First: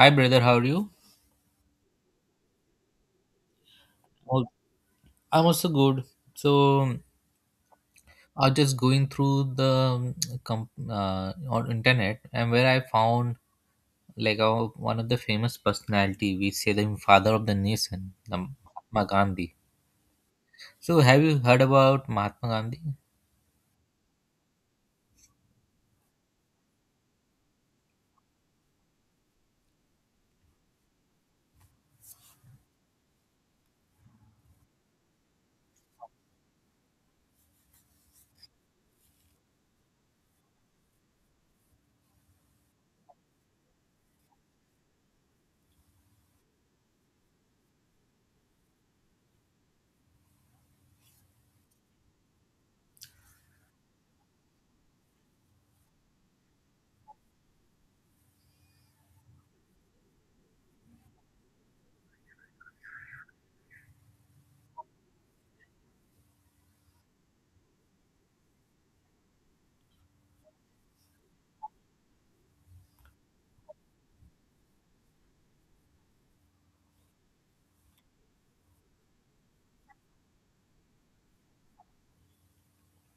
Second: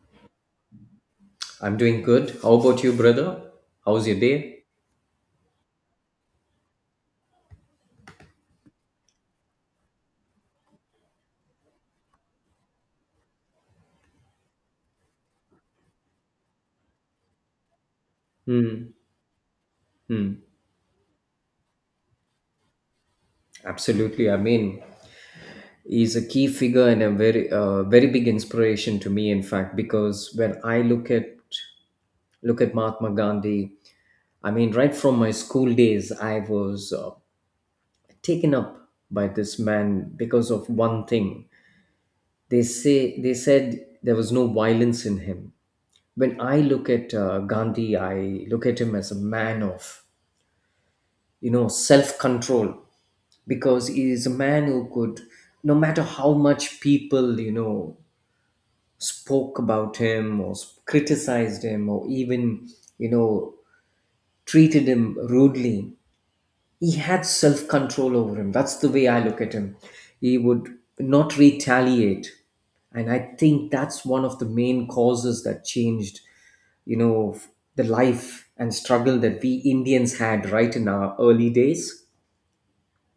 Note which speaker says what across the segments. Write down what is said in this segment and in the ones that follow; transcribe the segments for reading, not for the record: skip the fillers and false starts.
Speaker 1: Hi, brother. How are you?
Speaker 2: I'm doing good. How about you, brother? How's your
Speaker 1: Al-
Speaker 2: day?
Speaker 1: I'm also good. So I was just going through the on internet, and where I found one of the famous personality, we say the father of the nation, the
Speaker 2: Hmm.
Speaker 1: Mahatma Gandhi.
Speaker 2: Hmm.
Speaker 1: So have you heard about Mahatma Gandhi?
Speaker 2: Absolutely. I mean, he's a key figure and a very, very big inspiration to me. In fact, because when I look at Mahatma Gandhi, I mean, right from my school days, I was taken up by this man because of one thing. They said there was no violence in him. When I look at Gandhi, I look at him as a man of self control, because he is a man who could, no matter how much people spoke about him or criticized him or even you know treated him rudely, he had self control over him. That's the way I look at him. He would not retaliate, and I think that's one of the main causes that changed you know f- the life and struggle that we Indians had right in our early days.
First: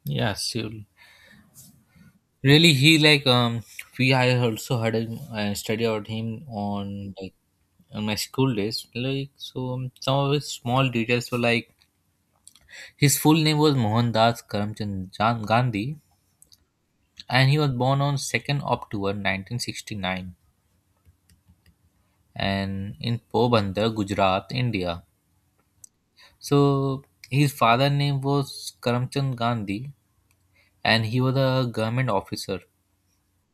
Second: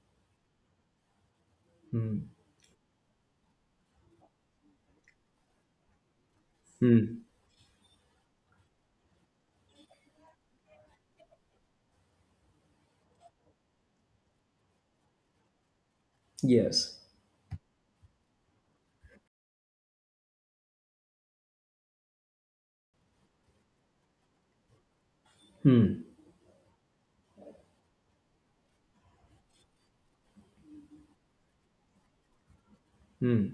Speaker 1: Yeah, surely. Really, he like we I also heard him study about him
Speaker 2: Hmm.
Speaker 1: on my school days. Like so, some of his small details were like his full name was Mohandas Karamchand Gandhi,
Speaker 2: Yes.
Speaker 1: and he was born on 2nd October 1969 and in Pobandar, Gujarat, India.
Speaker 2: Hmm.
Speaker 1: So his father name was Karamchand Gandhi, and he was a government officer.
Speaker 2: Hmm.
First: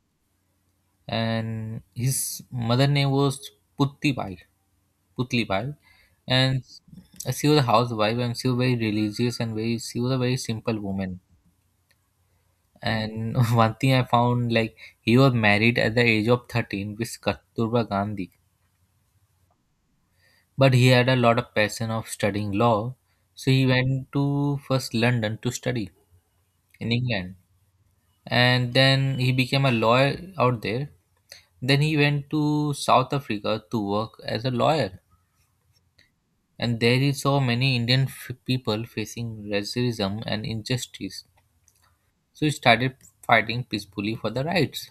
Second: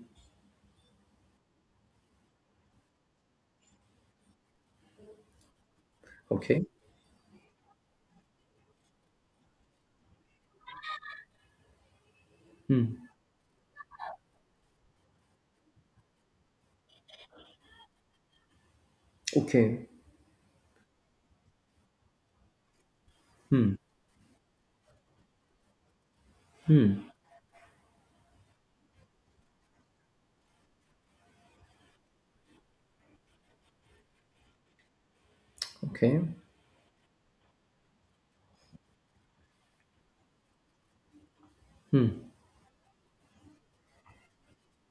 Speaker 1: And his mother name was Puttibai, Putlibai, and
Speaker 2: Okay.
Speaker 1: she was a housewife, and she was very religious and very she was a very simple woman.
Speaker 2: Hmm.
Speaker 1: And one thing I found like he was married at the age of 13 with Kasturba Gandhi,
Speaker 2: Okay.
Speaker 1: but he had a lot of passion of studying law, so he
Speaker 2: Hmm.
Speaker 1: went to first London to study in England, and then he became a lawyer out there. Then he went to South Africa to work as a lawyer,
Speaker 2: Okay.
Speaker 1: and there he saw many Indian people facing racism and injustice.
Speaker 2: Hmm.
Speaker 1: So he started fighting peacefully for the rights.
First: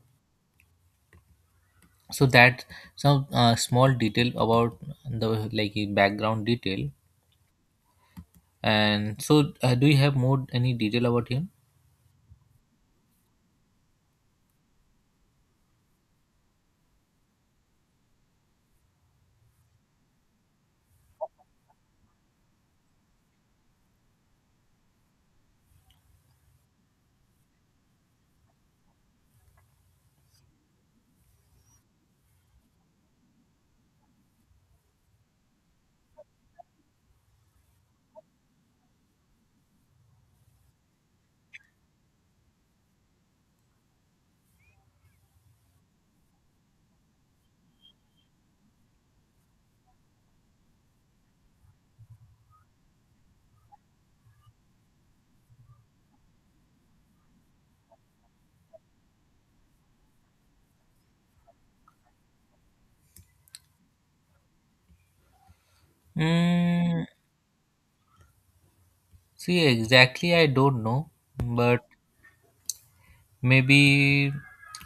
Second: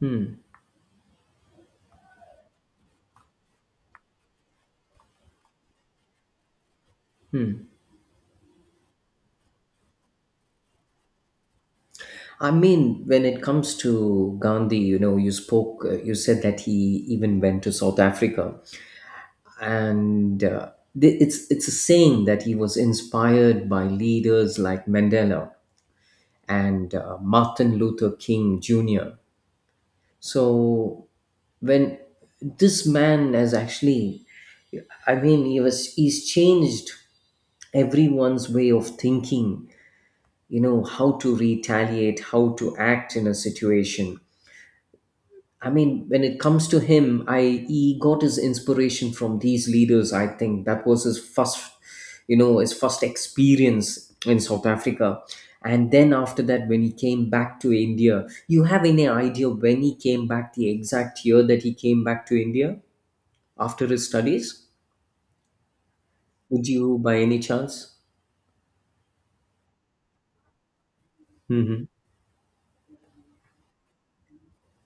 Speaker 2: Hmm.
Speaker 1: So that, some small detail about the like background detail, and so do you have more any detail about him?
Speaker 2: I mean, when it comes to Gandhi, you know, you said that he even went to South Africa, and it's a saying that he was inspired by leaders like Mandela and Martin Luther King Jr. So when this man has actually, I mean, he's changed everyone's way of thinking, how to retaliate, how to act in a situation. I mean, when it comes to him, I he got his inspiration from these leaders. I think that was his first experience in South Africa. And then after that, when he came back to India, you have any idea when he came back, the exact year that he came back to India after his studies? Would you
Speaker 1: mm,
Speaker 2: by any chance?
Speaker 1: See, exactly I don't know, but
Speaker 2: Hmm.
Speaker 1: maybe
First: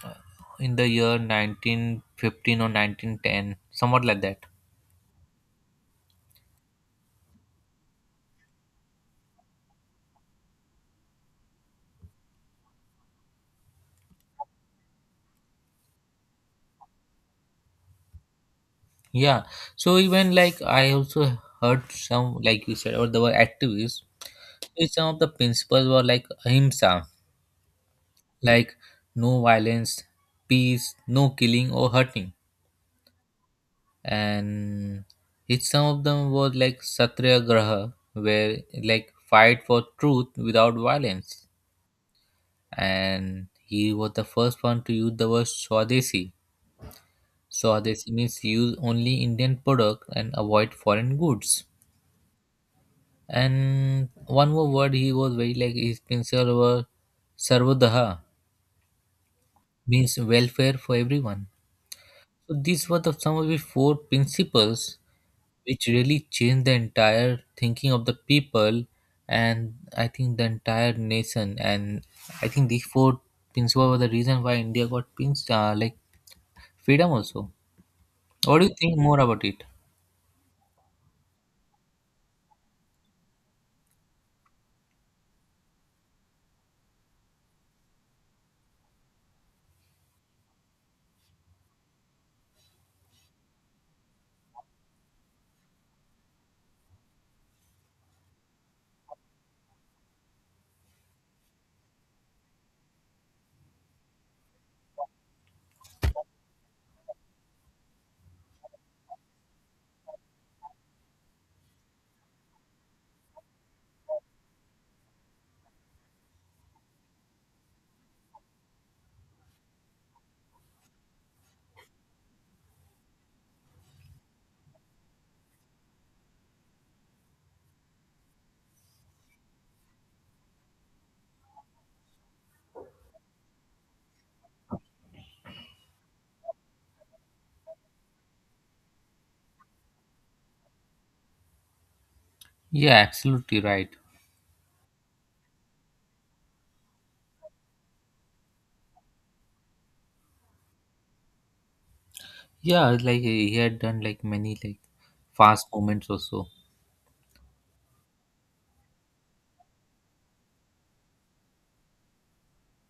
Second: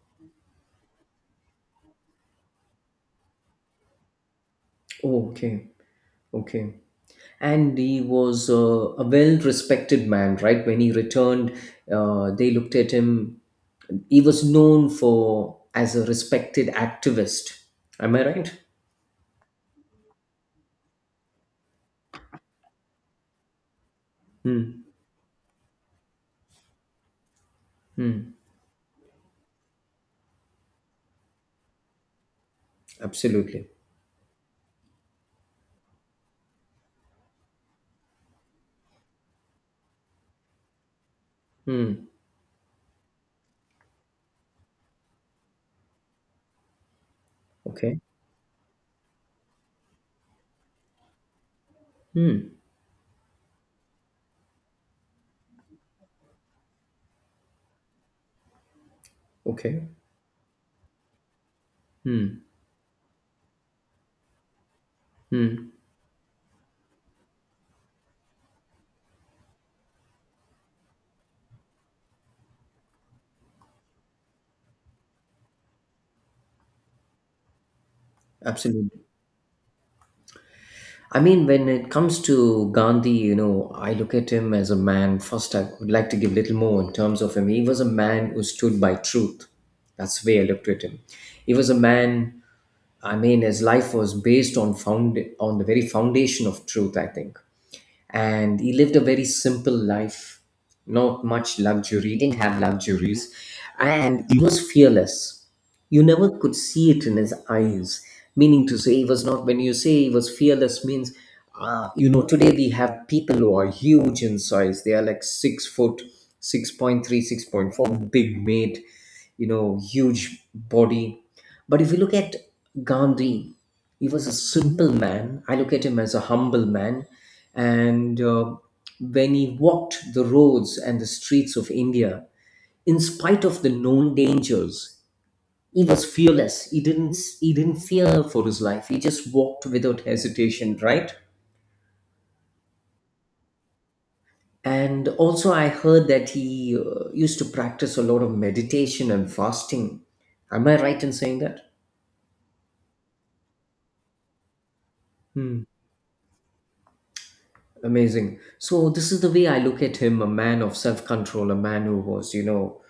Speaker 1: uh, in the year 1915 or 1910, somewhat like that.
Speaker 2: Oh, okay. Okay. And he was a well respected man, right, when he returned. They looked at him. He was known for as a respected activist. Am I right?
Speaker 1: Yeah. So even like I also heard, some like you said, or there were activists
Speaker 2: Hmm.
Speaker 1: which some of the principles were like ahimsa,
Speaker 2: Hmm.
Speaker 1: like no violence, peace, no killing or hurting.
Speaker 2: Absolutely.
Speaker 1: And each some of them was like Satyagraha, where like fight for truth without violence.
Speaker 2: Hmm.
Speaker 1: And he was the first one to use the word Swadeshi.
Speaker 2: Okay.
Speaker 1: Swadeshi means use only Indian product and avoid foreign goods.
Speaker 2: Hmm.
Speaker 1: And one more word he was very like his principle was Sarvodaha,
Speaker 2: Okay.
Speaker 1: means welfare for everyone.
Speaker 2: Hmm.
Speaker 1: So these were the some of the four principles
Speaker 2: Hmm.
Speaker 1: which really changed the entire thinking of the people, and I think the entire nation. And I think these four principles were the reason why India got pinched like freedom also. What do you think
Speaker 2: Absolutely.
Speaker 1: more about it?
Speaker 2: I mean, when it comes to Gandhi, you know, I look at him as a man. First, I would like to give little more in terms of him. He was a man who stood by truth. That's the way I looked at him. He was a man. I mean, his life was based on found on the very foundation of truth, I think. And he lived a very simple life, not much luxury, he didn't have luxuries, and he was fearless. You never could see it in his eyes, meaning to say, he was not. When you say he was fearless means, today we have people who are huge in size. They are like 6 foot, 6.3, 6.4, big made, huge body. But if you look at Gandhi, he was a simple man. I look at him as a humble man. And when he walked the roads and the streets of India, in spite of the known dangers, he was fearless. He didn't fear for his life. He just walked without hesitation, right?
Speaker 1: Yeah, absolutely right.
Speaker 2: And also, I heard that he used to practice a lot of meditation and fasting. Am I right in saying that?
Speaker 1: Yeah, like he had done like many like
Speaker 2: Hmm.
Speaker 1: fast movements also.
Speaker 2: Amazing. So this is the way I look at him, a man of self-control, a man who was,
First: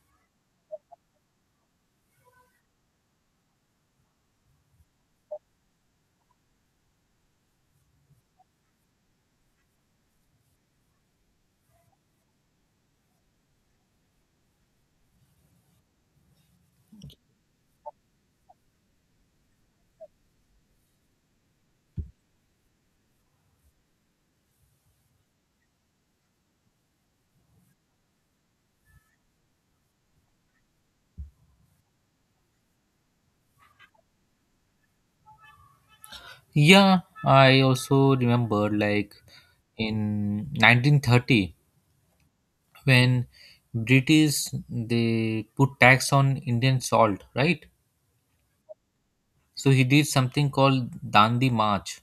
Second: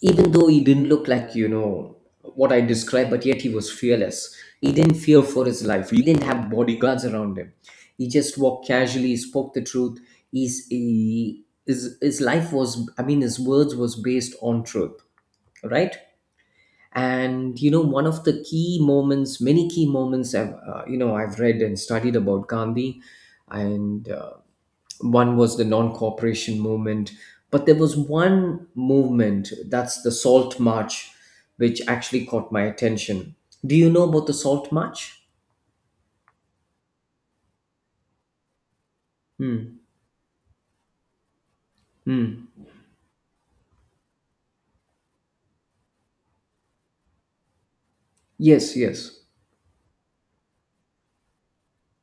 Speaker 2: even though he didn't look like, what I described, but yet he was fearless. He didn't fear for his life. He didn't have bodyguards around him. He just walked casually, he spoke the truth. His life was, I mean, his words was based on truth, right? And you know, one of the key moments, many key moments, I've read and studied about Gandhi, and one was the non-cooperation movement, but there was one movement, that's the Salt March, which actually caught my attention. Do you know about the Salt March?
Speaker 1: Yeah, I also remember like
Speaker 2: Hmm.
Speaker 1: in 1930
Speaker 2: Hmm.
Speaker 1: when British they put tax on Indian salt, right?
Speaker 2: Yes, yes.
Speaker 1: So he did something called Dandi March,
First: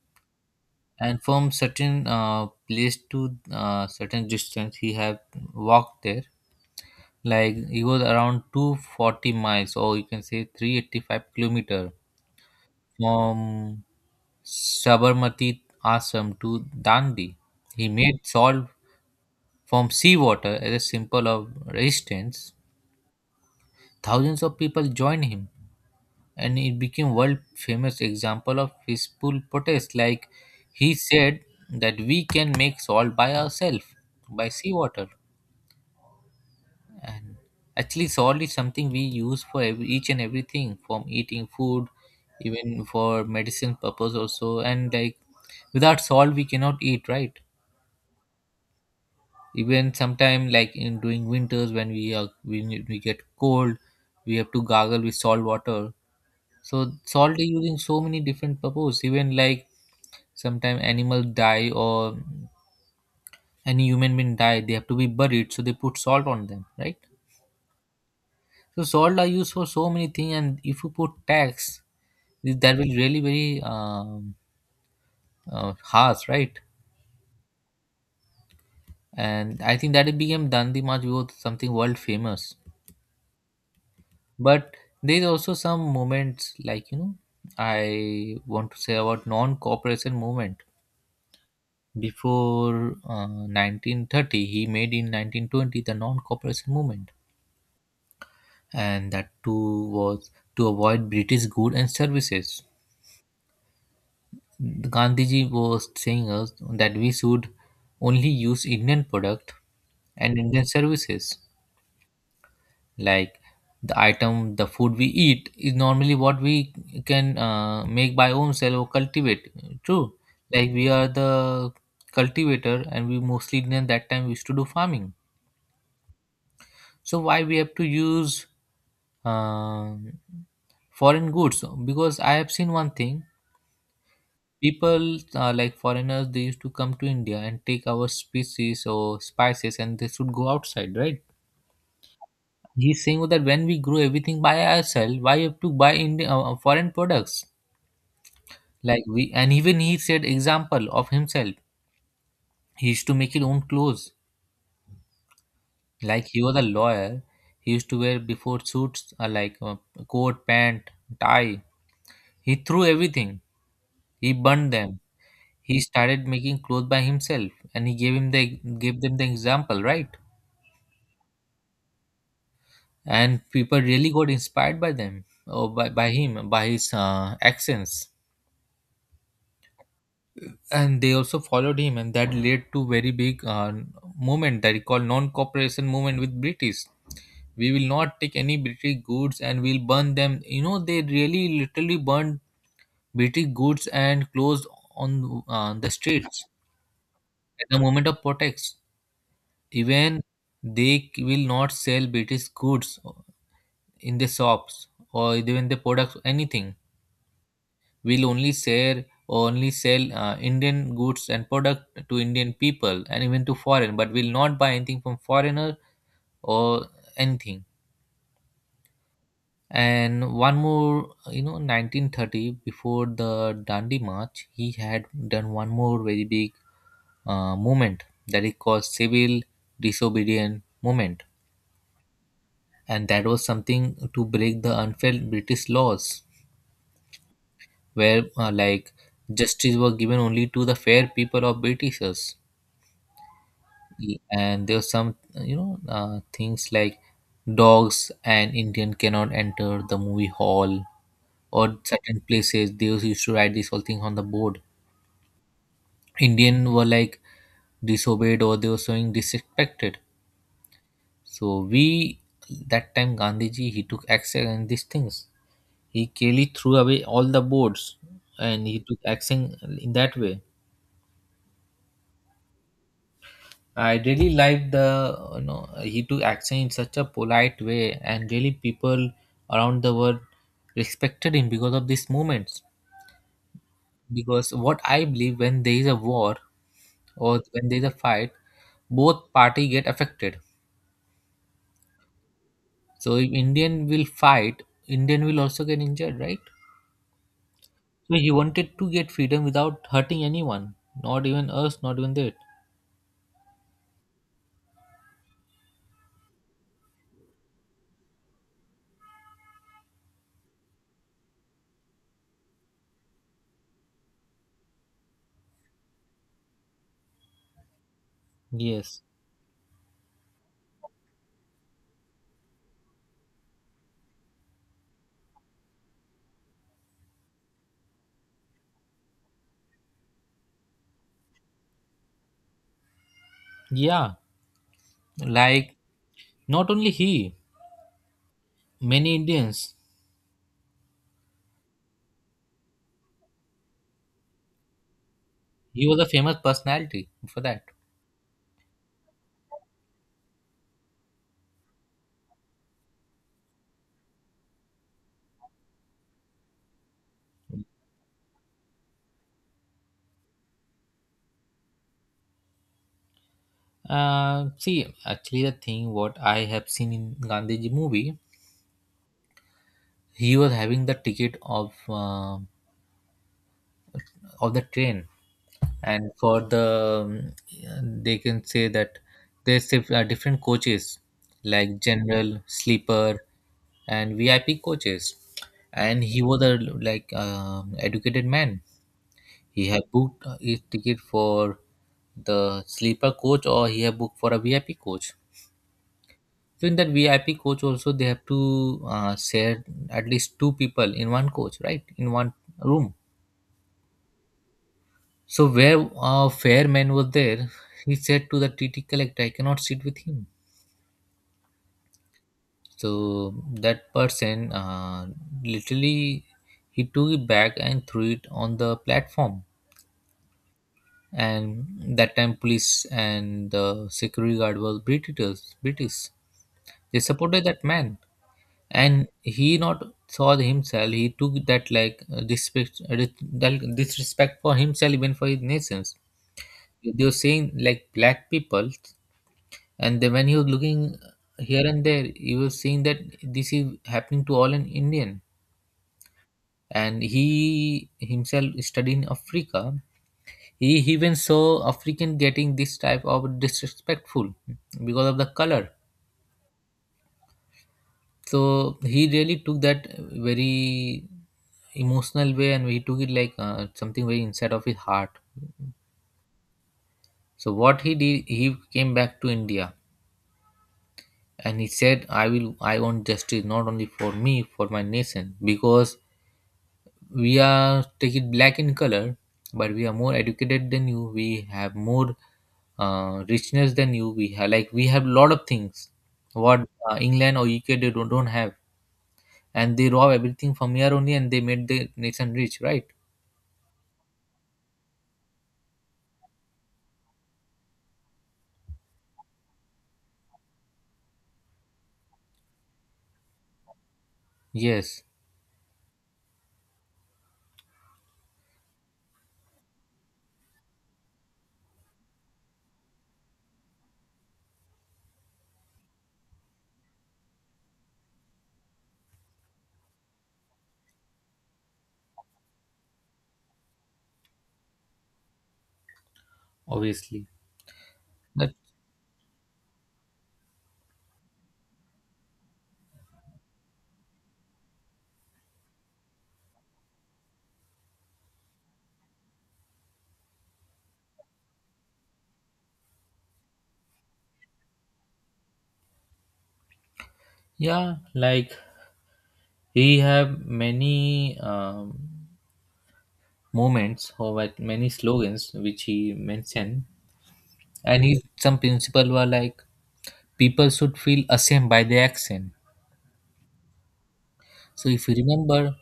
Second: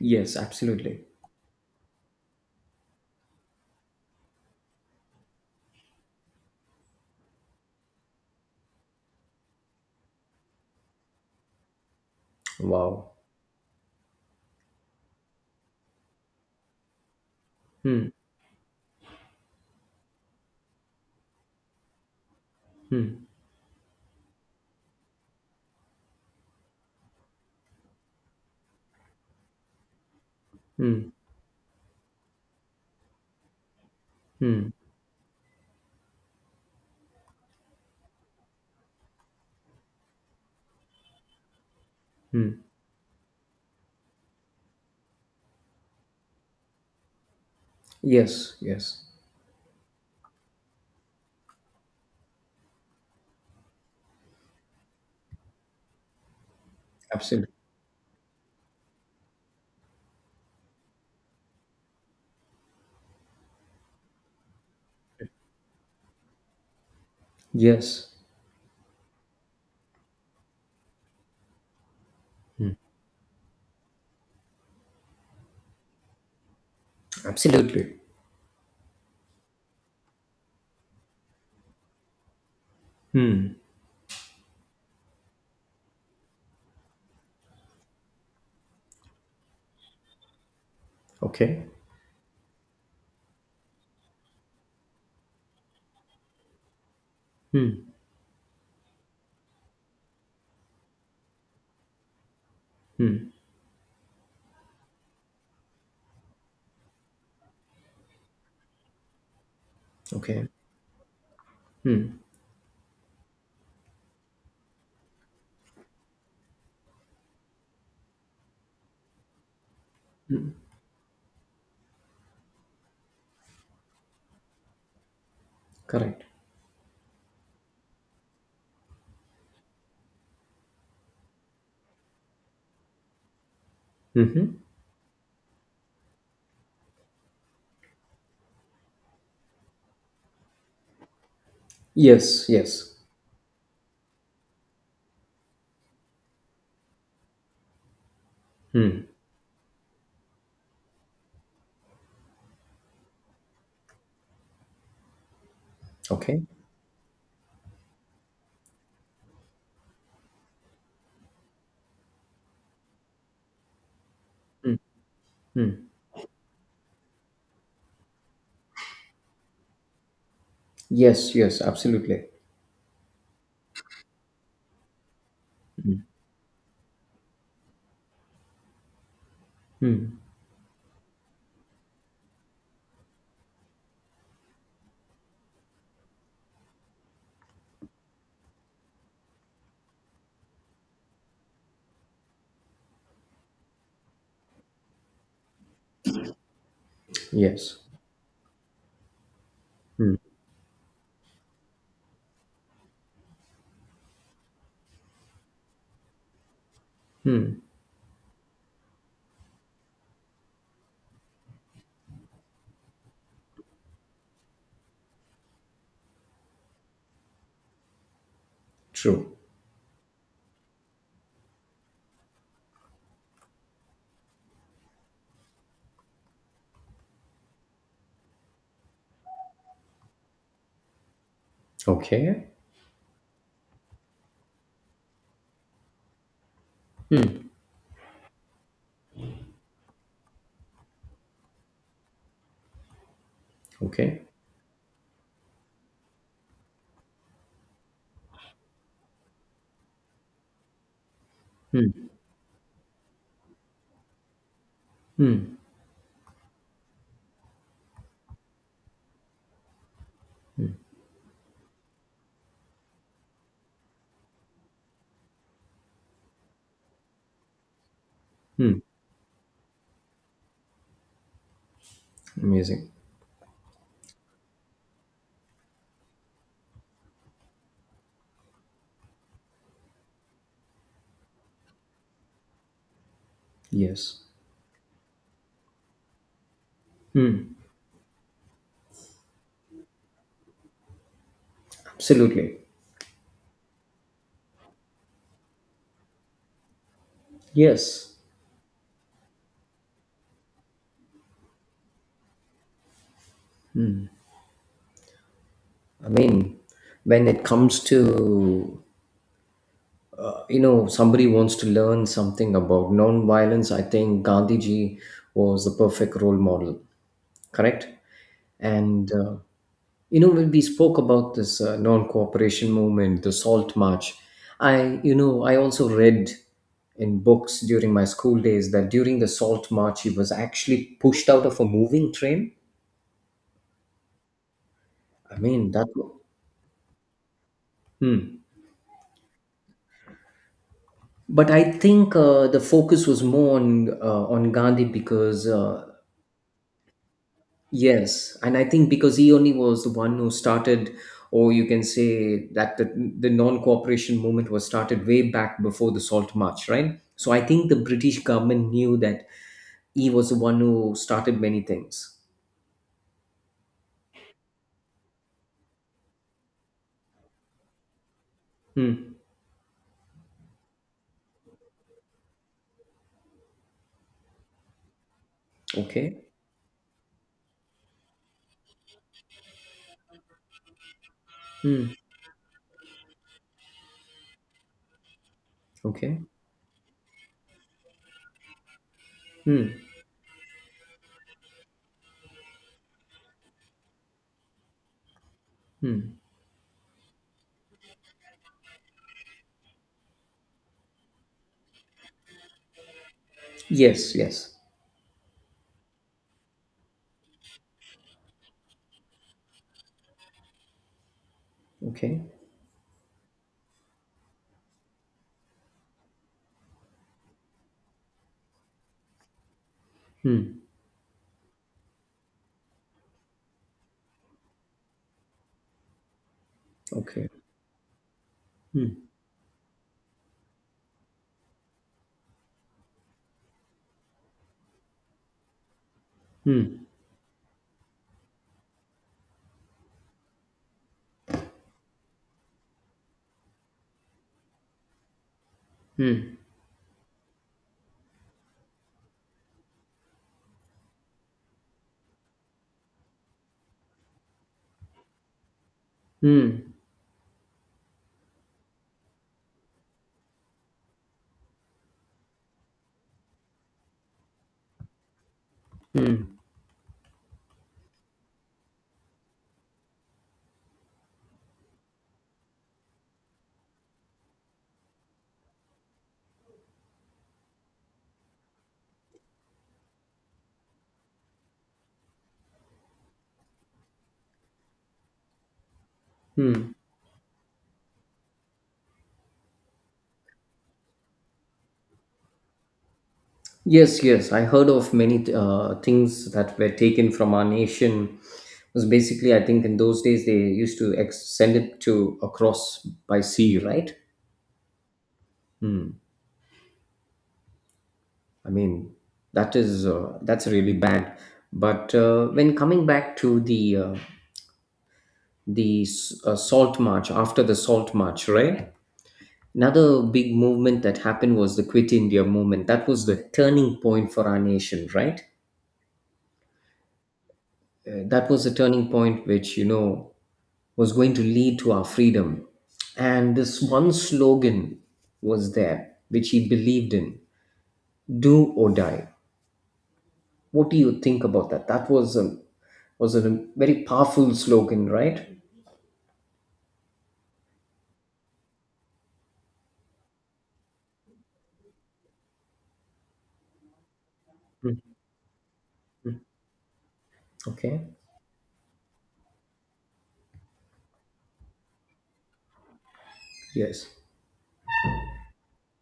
Speaker 2: Yes, absolutely.
Speaker 1: and from certain place to certain distance, he have walked there. Like it was around 240 miles, or you can say 385 kilometer
Speaker 2: Wow.
Speaker 1: from Sabarmati Ashram to Dandi. He
Speaker 2: Hmm.
Speaker 1: made salt from seawater as a symbol of resistance.
Speaker 2: Hmm.
Speaker 1: Thousands of people joined him, and it became world famous example of peaceful protest. Like he
Speaker 2: Hmm.
Speaker 1: said that we can make salt by ourselves by
Speaker 2: Hmm.
Speaker 1: seawater. And actually salt is something we use for every, each and everything, from eating food,
Speaker 2: Hmm.
Speaker 1: even for medicine purpose also. And like without salt we cannot eat, right?
Speaker 2: Yes, yes.
Speaker 1: Even sometime like in during winters, when we get cold, we have to gargle with salt water. So salt is
Speaker 2: Absolutely.
Speaker 1: using so many different purpose, even like sometimes animal die or any human being die, they have to be buried, so they put salt on them, right?
Speaker 2: Yes,
Speaker 1: So salt are used for so many things, and if you put tax, that will really very harsh, right?
Speaker 2: absolutely.
Speaker 1: And I think that it became Dandi March was something world famous. But there's also some moments like, I want to say about non-cooperation movement.
Speaker 2: Okay,
Speaker 1: Before 1930, he made in 1920 the non-cooperation movement, and that too was to avoid British goods and services. Gandhiji was saying us that we should only use Indian product and
Speaker 2: okay.
Speaker 1: Indian services. Like the item, the food we eat is normally what we can make by ourselves or cultivate. True, like we are the cultivator, and we mostly Indian that time used to do farming.
Speaker 2: Correct.
Speaker 1: So why we have to use um foreign goods? Because I have seen one thing.
Speaker 2: Mm-hmm.
Speaker 1: People like foreigners, they used to come to India and take our species or spices, and they should go outside, right?
Speaker 2: Yes, yes.
Speaker 1: He's saying that when we grow everything by ourselves, why you have to buy Indian foreign products? And even he said example of himself. He used to make his own clothes. Like he
Speaker 2: Okay.
Speaker 1: was a lawyer, he used to wear before suits like coat, pant, tie. He threw everything. He burned them. He started making clothes by himself, and he gave them the example, right?
Speaker 2: Yes, yes, absolutely.
Speaker 1: And people really got inspired by them, or by him, by his accents, and they also followed him, and that led to very big movement that he called non-cooperation movement with British. We will not take any British goods, and we'll burn them. They really literally burned British goods and clothes on the streets at
Speaker 2: Yes,
Speaker 1: the moment of protest. Even they will not sell British goods in the shops, or even the products, anything. Will only share or only sell Indian goods and product to Indian people, and even to foreign, but will not buy anything from foreigner or anything.
Speaker 2: true.
Speaker 1: And one more, 1930 before the Dandi March, he had done one more very big movement that he called civil disobedient movement,
Speaker 2: Okay.
Speaker 1: and that was something to break the unfair British laws, where like justice was given only to the fair people of Britishers.
Speaker 2: Okay.
Speaker 1: And there are some things like dogs and Indian cannot enter the movie hall, or certain places they used to write this whole thing on the board. Indian were like disobeyed, or they were showing disrespected. So we that time Gandhiji, he took action on these things. He clearly threw away all the boards, and he
Speaker 2: Hmm.
Speaker 1: took action in that way.
Speaker 2: Amazing.
Speaker 1: I really like the you know he took action in such a polite way, and really people around the world respected him because of these movements.
Speaker 2: Yes.
Speaker 1: Because what I believe, when there is a war or when there is a fight, both party get affected.
Speaker 2: Absolutely.
Speaker 1: So if Indian will fight, Indian will also get injured, right?
Speaker 2: Yes.
Speaker 1: So he wanted to get freedom without hurting anyone, not even us, not even that.
Speaker 2: I mean, when it comes to somebody wants to learn something about non-violence, I think Gandhiji was the perfect role model, correct?
Speaker 1: Yes.
Speaker 2: And when we spoke about this non-cooperation movement, the Salt March, I you know I also read in books during my school days that during the Salt March he was actually pushed out of a moving train.
Speaker 1: Yeah.
Speaker 2: I mean
Speaker 1: Like
Speaker 2: that.
Speaker 1: not only he,
Speaker 2: Hmm.
Speaker 1: many Indians.
Speaker 2: But I think the focus was more on Gandhi because
Speaker 1: He was a famous personality for that.
Speaker 2: Yes, and I think because he only was the one who started, or you can say that the non cooperation movement was started way back before the Salt March, right? So I think the British government knew that he was the one who started many things.
Speaker 1: See, actually, the thing what I have seen in Gandhiji movie,
Speaker 2: Hmm.
Speaker 1: he was having the ticket of the train, and
Speaker 2: Okay.
Speaker 1: for the they can say that there's different coaches like
Speaker 2: Hmm.
Speaker 1: general, sleeper, and VIP coaches, and
Speaker 2: Okay.
Speaker 1: he was a educated man. He
Speaker 2: Hmm.
Speaker 1: have booked his ticket for the sleeper coach, or he have booked for a VIP coach.
Speaker 2: Hmm.
Speaker 1: So in that VIP coach also they have to share at least two people in one coach, right? In one room.
Speaker 2: Yes. Yes.
Speaker 1: So where a fair man was there, he said to the TT collector, "I cannot sit with him."
Speaker 2: Okay.
Speaker 1: So that person literally he took it back and threw it on the platform.
Speaker 2: Hmm.
Speaker 1: And that time, police and the security guard was British. They
Speaker 2: Okay.
Speaker 1: supported that man,
Speaker 2: Hmm.
Speaker 1: and he not saw himself. He took that like respect that disrespect for himself, even for his nations.
Speaker 2: Hmm.
Speaker 1: They were saying like black people. And then when he was looking here and there, he was seeing that this is happening to all an Indian.
Speaker 2: Hmm.
Speaker 1: And he himself studied in Africa. He even saw African getting this type of disrespectful because of the color.
Speaker 2: Hmm.
Speaker 1: So he really took that very emotional way, and he took it like something very inside of his heart.
Speaker 2: Hmm.
Speaker 1: So what he did, he came back to India, and he said, I want justice, not only for me, for my nation, because we are take it black in color, but we are more educated than you. We have more richness than you. We have like we have lot of things what
Speaker 2: Hmm.
Speaker 1: England or UK they don't have, and they rob everything from here only, and they made the nation rich, right?
Speaker 2: Yes, yes, I heard of many things that were taken from our nation. It was basically, I think, in those days they used to send it to across by sea, right?
Speaker 1: Yes,
Speaker 2: Hmm. I mean, that's really bad. But when coming back to the Salt March, after the Salt March, right? Another big movement that happened was the Quit India movement. That was the turning point for our nation, right?
Speaker 1: obviously.
Speaker 2: That was the
Speaker 1: But
Speaker 2: turning point which was going to lead to our freedom. And this one slogan was there, which he believed in: do or die. What do you think about that? That was a very powerful slogan, right?
Speaker 1: yeah, like he have many moments or like
Speaker 2: Mm.
Speaker 1: many slogans which he mentioned,
Speaker 2: Okay.
Speaker 1: and he some principle were like people should feel ashamed by their action.
Speaker 2: Yes.
Speaker 1: So if you remember,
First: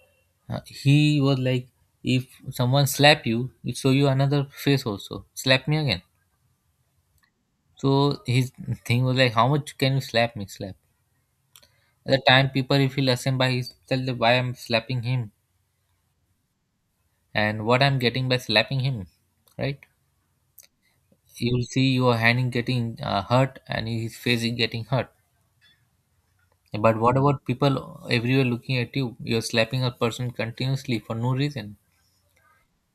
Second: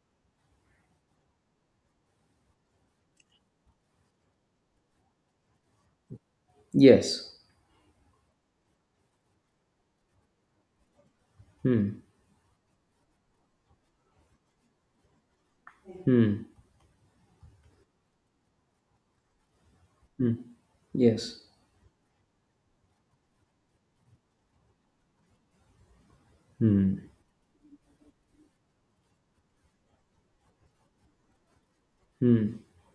Speaker 1: he was like, if someone slap you, it show you another face also. Slap me again.
Speaker 2: Yes.
Speaker 1: So his thing was like, how much can you slap me? Slap.
Speaker 2: Hmm.
Speaker 1: At the time, people he feel ashamed by himself that why I'm slapping him and what I'm getting by slapping him, right?
Speaker 2: Yes.
Speaker 1: You'll see your hand is getting hurt and his face is getting hurt, but what about people everywhere looking at you? You're slapping a person continuously for no reason,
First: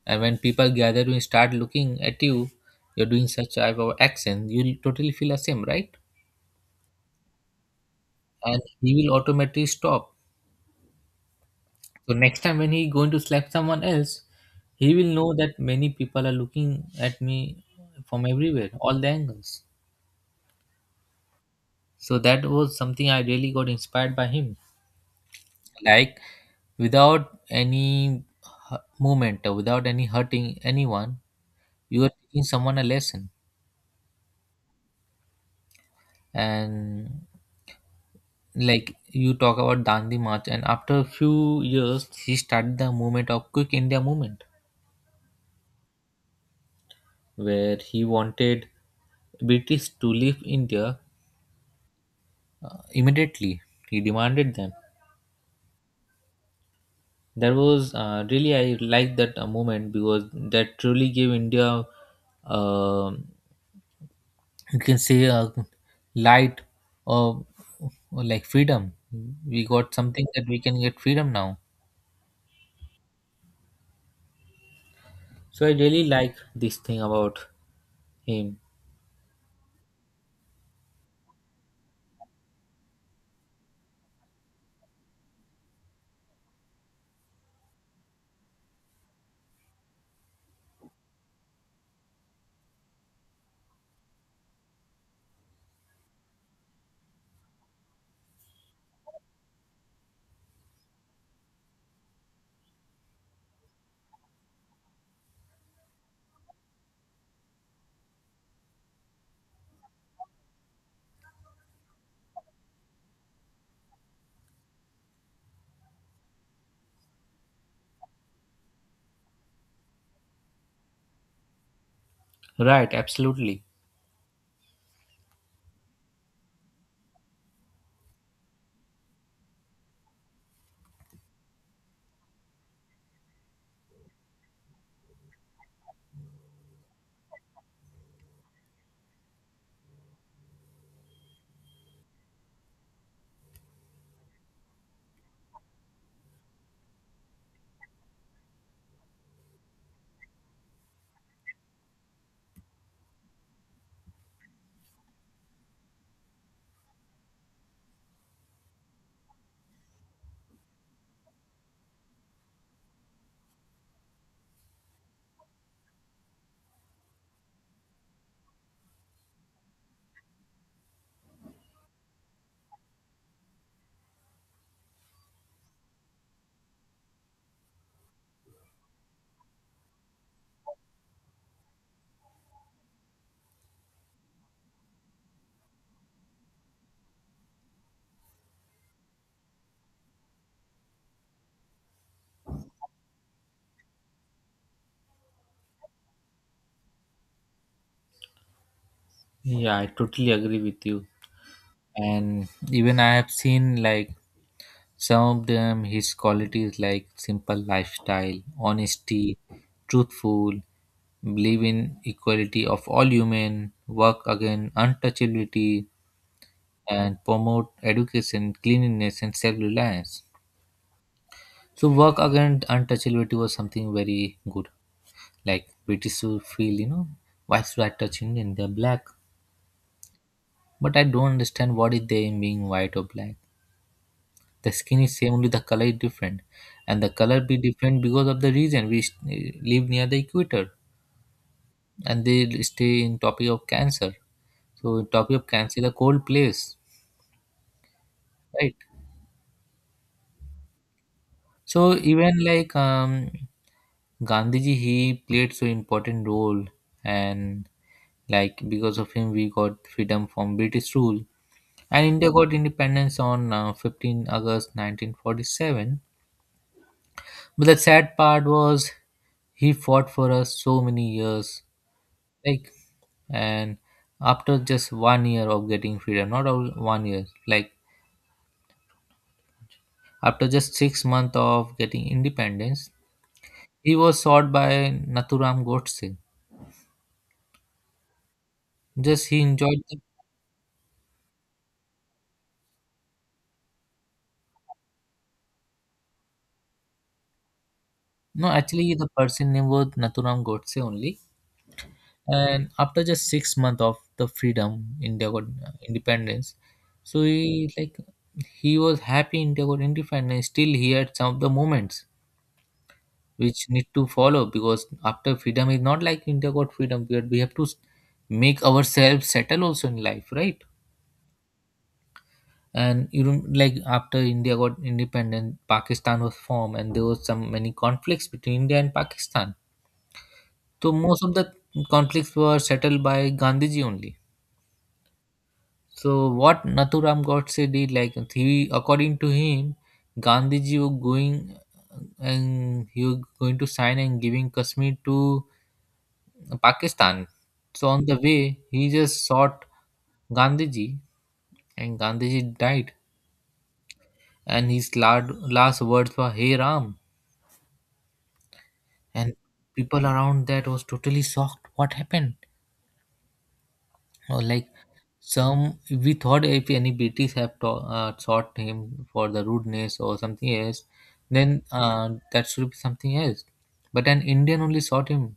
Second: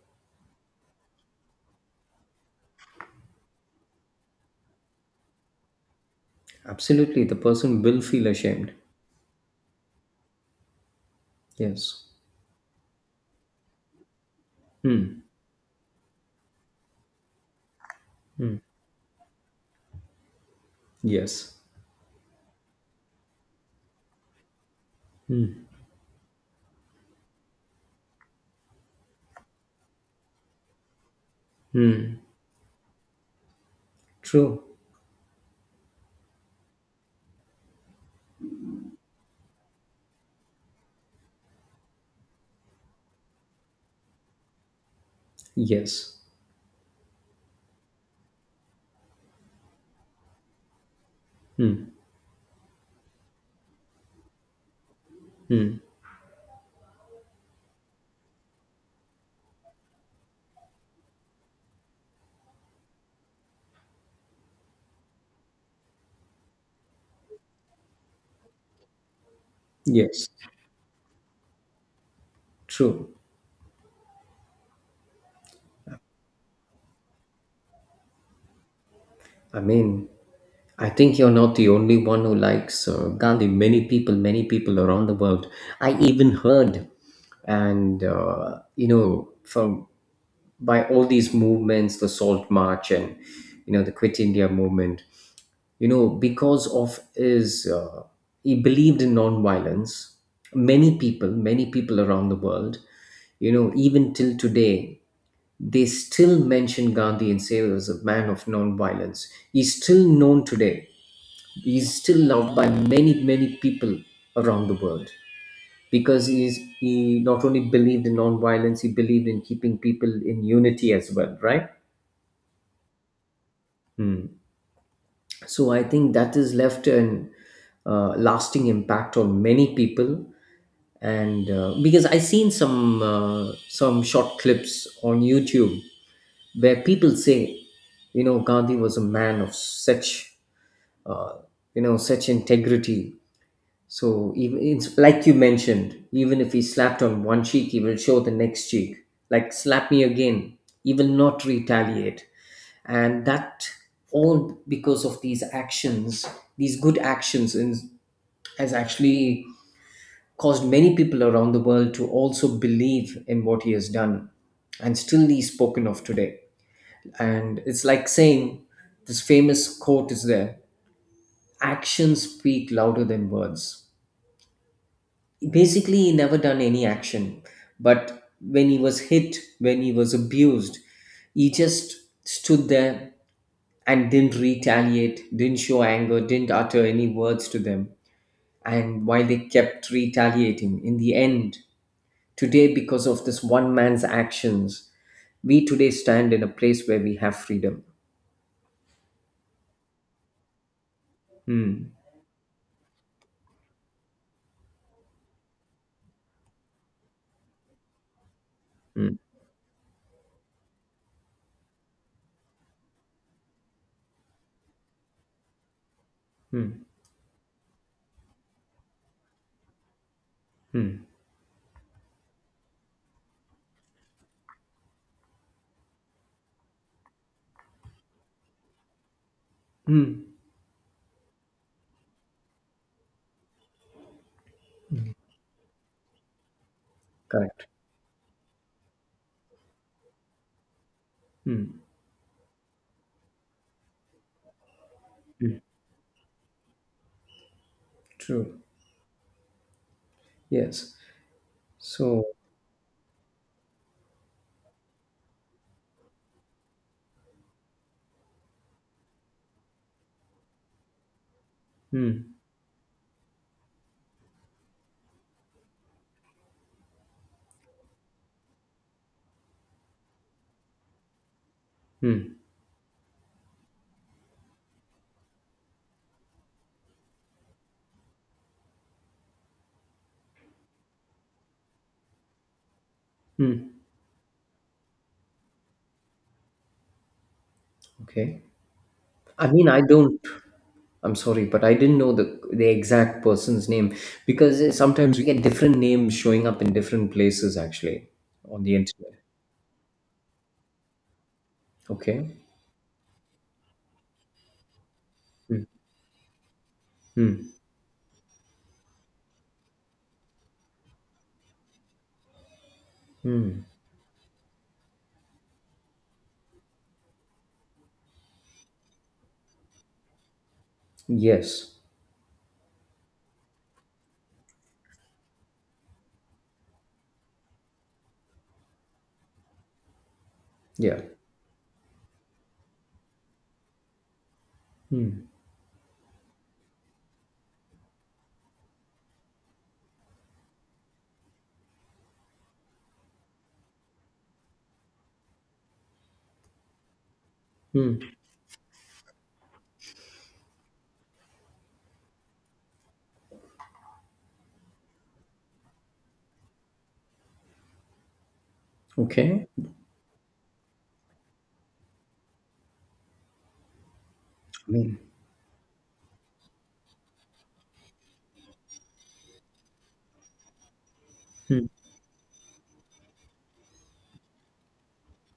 Speaker 1: and when people gather to start looking at you, you're doing such type of action, you'll totally feel ashamed, right?
Speaker 2: Absolutely. The person will feel
Speaker 1: And
Speaker 2: ashamed.
Speaker 1: he will automatically stop.
Speaker 2: Yes.
Speaker 1: So next time when he going to slap someone else, he will know that many people are looking at me from everywhere, all the angles.
Speaker 2: Yes.
Speaker 1: So that was something I really got inspired by him, like without any movement or without any hurting anyone, you are teaching someone a lesson.
Speaker 2: True.
Speaker 1: And like you talk about Dandi March, and after a few years he started the movement of Quick India Movement,
Speaker 2: Yes.
Speaker 1: where he wanted British to leave India immediately. He demanded them. That was really, I like that moment because that truly gave India, uh, you can say, a light or, or like freedom. We got something
Speaker 2: Yes.
Speaker 1: that we can get freedom now.
Speaker 2: True.
Speaker 1: So I really like this thing about him.
Speaker 2: I mean, I think you're not the only one who likes Gandhi. Many people around the world. I even heard, and from by all these movements, the Salt March and the Quit India movement. You know, because he believed in nonviolence. Many people around the world. You know, even till today, they still mention Gandhi and say he was a man of non-violence. He's still known today. He's still loved by many, many people around the world, because he not only believed in non-violence, he believed in keeping people in unity as well, right?
Speaker 1: Right, absolutely.
Speaker 2: Hmm. So I think that has left an lasting impact on many people. And because I seen some short clips on YouTube where people say, Gandhi was a man of uh, such integrity. So even it's like you mentioned, even if he slapped on one cheek, he will show the next cheek. Like slap me again, he will not retaliate, and that, all because of these good actions, has actually caused many people around the world to also believe in what he has done. And still he's spoken of today. And it's like saying, this famous quote is there, actions speak louder than words. Basically he never done any action, but when he was hit, when he was abused, he just stood there and didn't retaliate, didn't show anger, didn't utter any words to them. And while they kept retaliating, in the end, today, because of this one man's actions, we today stand in a place where we have freedom.
Speaker 1: Yeah, I totally agree with you.
Speaker 2: Hmm.
Speaker 1: And even I have seen like some of them his qualities like simple lifestyle,
Speaker 2: Hmm.
Speaker 1: honesty, truthful, believe in equality of all human, work against untouchability,
Speaker 2: Hmm.
Speaker 1: and promote education, cleanliness, and self-reliance.
Speaker 2: Hmm.
Speaker 1: So work against untouchability was something very good. Like British will feel, you know, why should I touch Indian? They're black.
Speaker 2: Hmm.
Speaker 1: But I don't understand what is they in being white or black. The skin is same, only the color is different. And the color be
Speaker 2: Correct.
Speaker 1: different because of the reason we live near the equator.
Speaker 2: Hmm.
Speaker 1: And they'll stay in topic of cancer, so topic of cancer is a cold place,
Speaker 2: True.
Speaker 1: right?
Speaker 2: Yes.
Speaker 1: So
Speaker 2: So.
Speaker 1: even like Gandhiji, he played so important role. And like because of him we got freedom from British rule, and India
Speaker 2: Hmm.
Speaker 1: got independence on 15 August 1947. But the sad part was he fought for us so many years,
Speaker 2: Hmm.
Speaker 1: like, and after just 1 year of getting freedom, not all 1 year, like, after just 6 months of getting independence,
Speaker 2: Hmm.
Speaker 1: he was shot by Nathuram Godse.
Speaker 2: Okay.
Speaker 1: Just he
Speaker 2: I mean,
Speaker 1: enjoyed
Speaker 2: I
Speaker 1: the,
Speaker 2: don't. I'm sorry, but I didn't know the exact person's name, because sometimes we get different names showing up in different places, actually,
Speaker 1: no,
Speaker 2: on the
Speaker 1: actually the
Speaker 2: internet.
Speaker 1: person name was Nathuram Godse only.
Speaker 2: Okay.
Speaker 1: And after just 6 months of the freedom, India got
Speaker 2: Hmm.
Speaker 1: independence. So
Speaker 2: Hmm.
Speaker 1: he like he was happy India got independence. Still he had some of the moments
Speaker 2: Hmm.
Speaker 1: which need to follow, because after freedom is not like India got freedom period. We have to make ourselves settle also in life, right?
Speaker 2: Yes.
Speaker 1: And you know, like after India got independent, Pakistan was formed and there was some many conflicts between India and Pakistan. So
Speaker 2: Yeah.
Speaker 1: most of the conflicts were settled by Gandhiji only. So what Nathuram Godse did, like, he according to him, Gandhiji was going and he was going to sign and giving Kashmir to Pakistan. So
Speaker 2: Hmm.
Speaker 1: on the way he just shot Gandhiji, and Gandhiji died. And his last, last words were hey Ram. And
Speaker 2: Okay.
Speaker 1: people around that was totally shocked what happened. Or like
Speaker 2: I mean,
Speaker 1: some, we thought if any British have taught him for the rudeness or something else, then
Speaker 2: hmm.
Speaker 1: that should be something else. But an Indian only sought him.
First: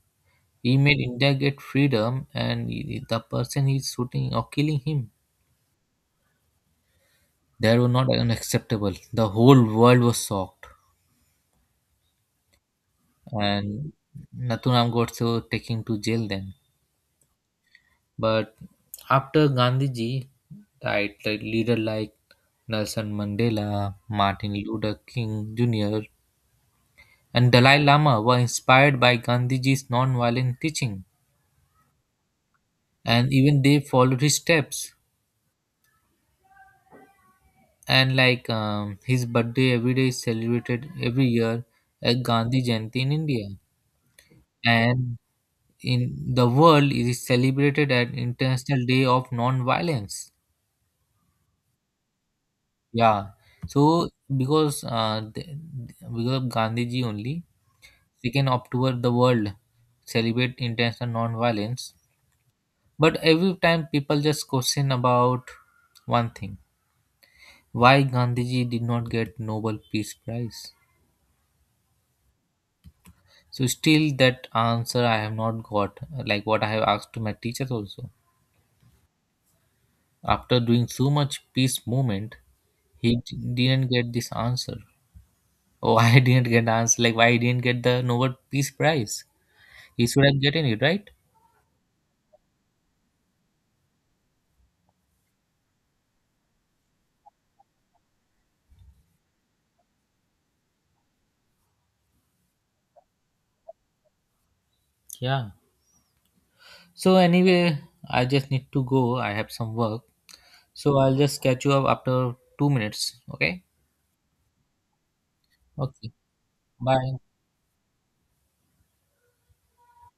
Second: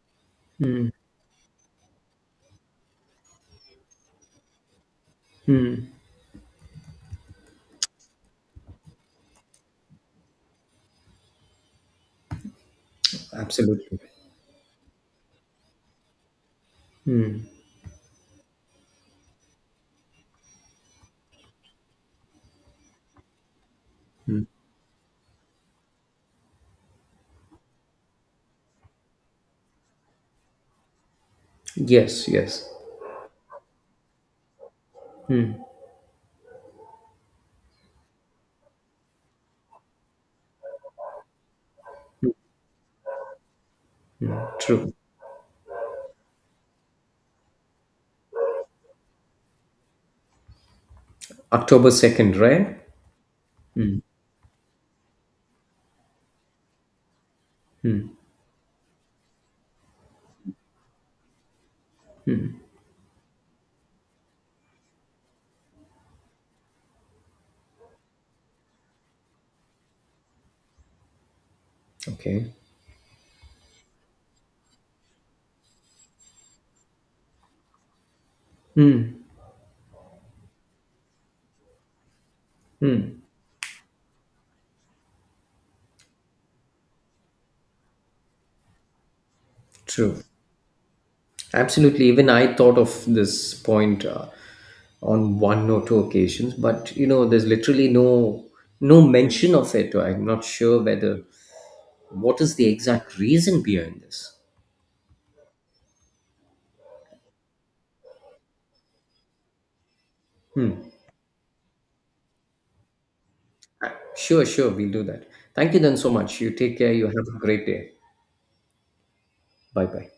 Speaker 1: He
Speaker 2: Hmm.
Speaker 1: made India get freedom and the person he's shooting or killing him,
Speaker 2: Hmm.
Speaker 1: that was not unacceptable. The whole world was shocked. And
Speaker 2: Absolutely.
Speaker 1: Nathuram got so taken to jail then. But after Gandhiji died, the leader like Nelson Mandela, Martin Luther King Jr., and Dalai Lama were inspired by Gandhiji's non-violent teaching,
Speaker 2: Yes. Yes.
Speaker 1: and even they followed his steps. And like his birthday every day is celebrated every year at Gandhi Jayanti in India,
Speaker 2: True.
Speaker 1: and in the world it is celebrated at International Day of Non-Violence.
Speaker 2: October 2nd, right?
Speaker 1: Yeah. So because uh, the, because of Gandhiji only, second October the world celebrate international non-violence. But every time people just question about one thing: why Gandhiji did not get Nobel Peace Prize?
Speaker 2: Okay.
Speaker 1: So still that answer I have not got. Like what I have asked to my teachers also. After doing so much peace movement, didn't get this answer. Oh, I didn't get the answer. Like why I didn't get the Nobel Peace Prize? You
Speaker 2: True.
Speaker 1: should have gotten it, right?
Speaker 2: Absolutely. Even I thought of this point. On one or two occasions, but you know, there's literally no mention of it. I'm not sure whether what is the exact reason behind this.
Speaker 1: Yeah. So anyway, I just need to go. I have some work. So I'll just catch you up after 2 minutes. Okay?
Speaker 2: Uh, Sure, sure, we'll do that. Thank you then so
Speaker 1: Okay.
Speaker 2: much. You take care. You
Speaker 1: Bye.
Speaker 2: have a great day. Bye bye.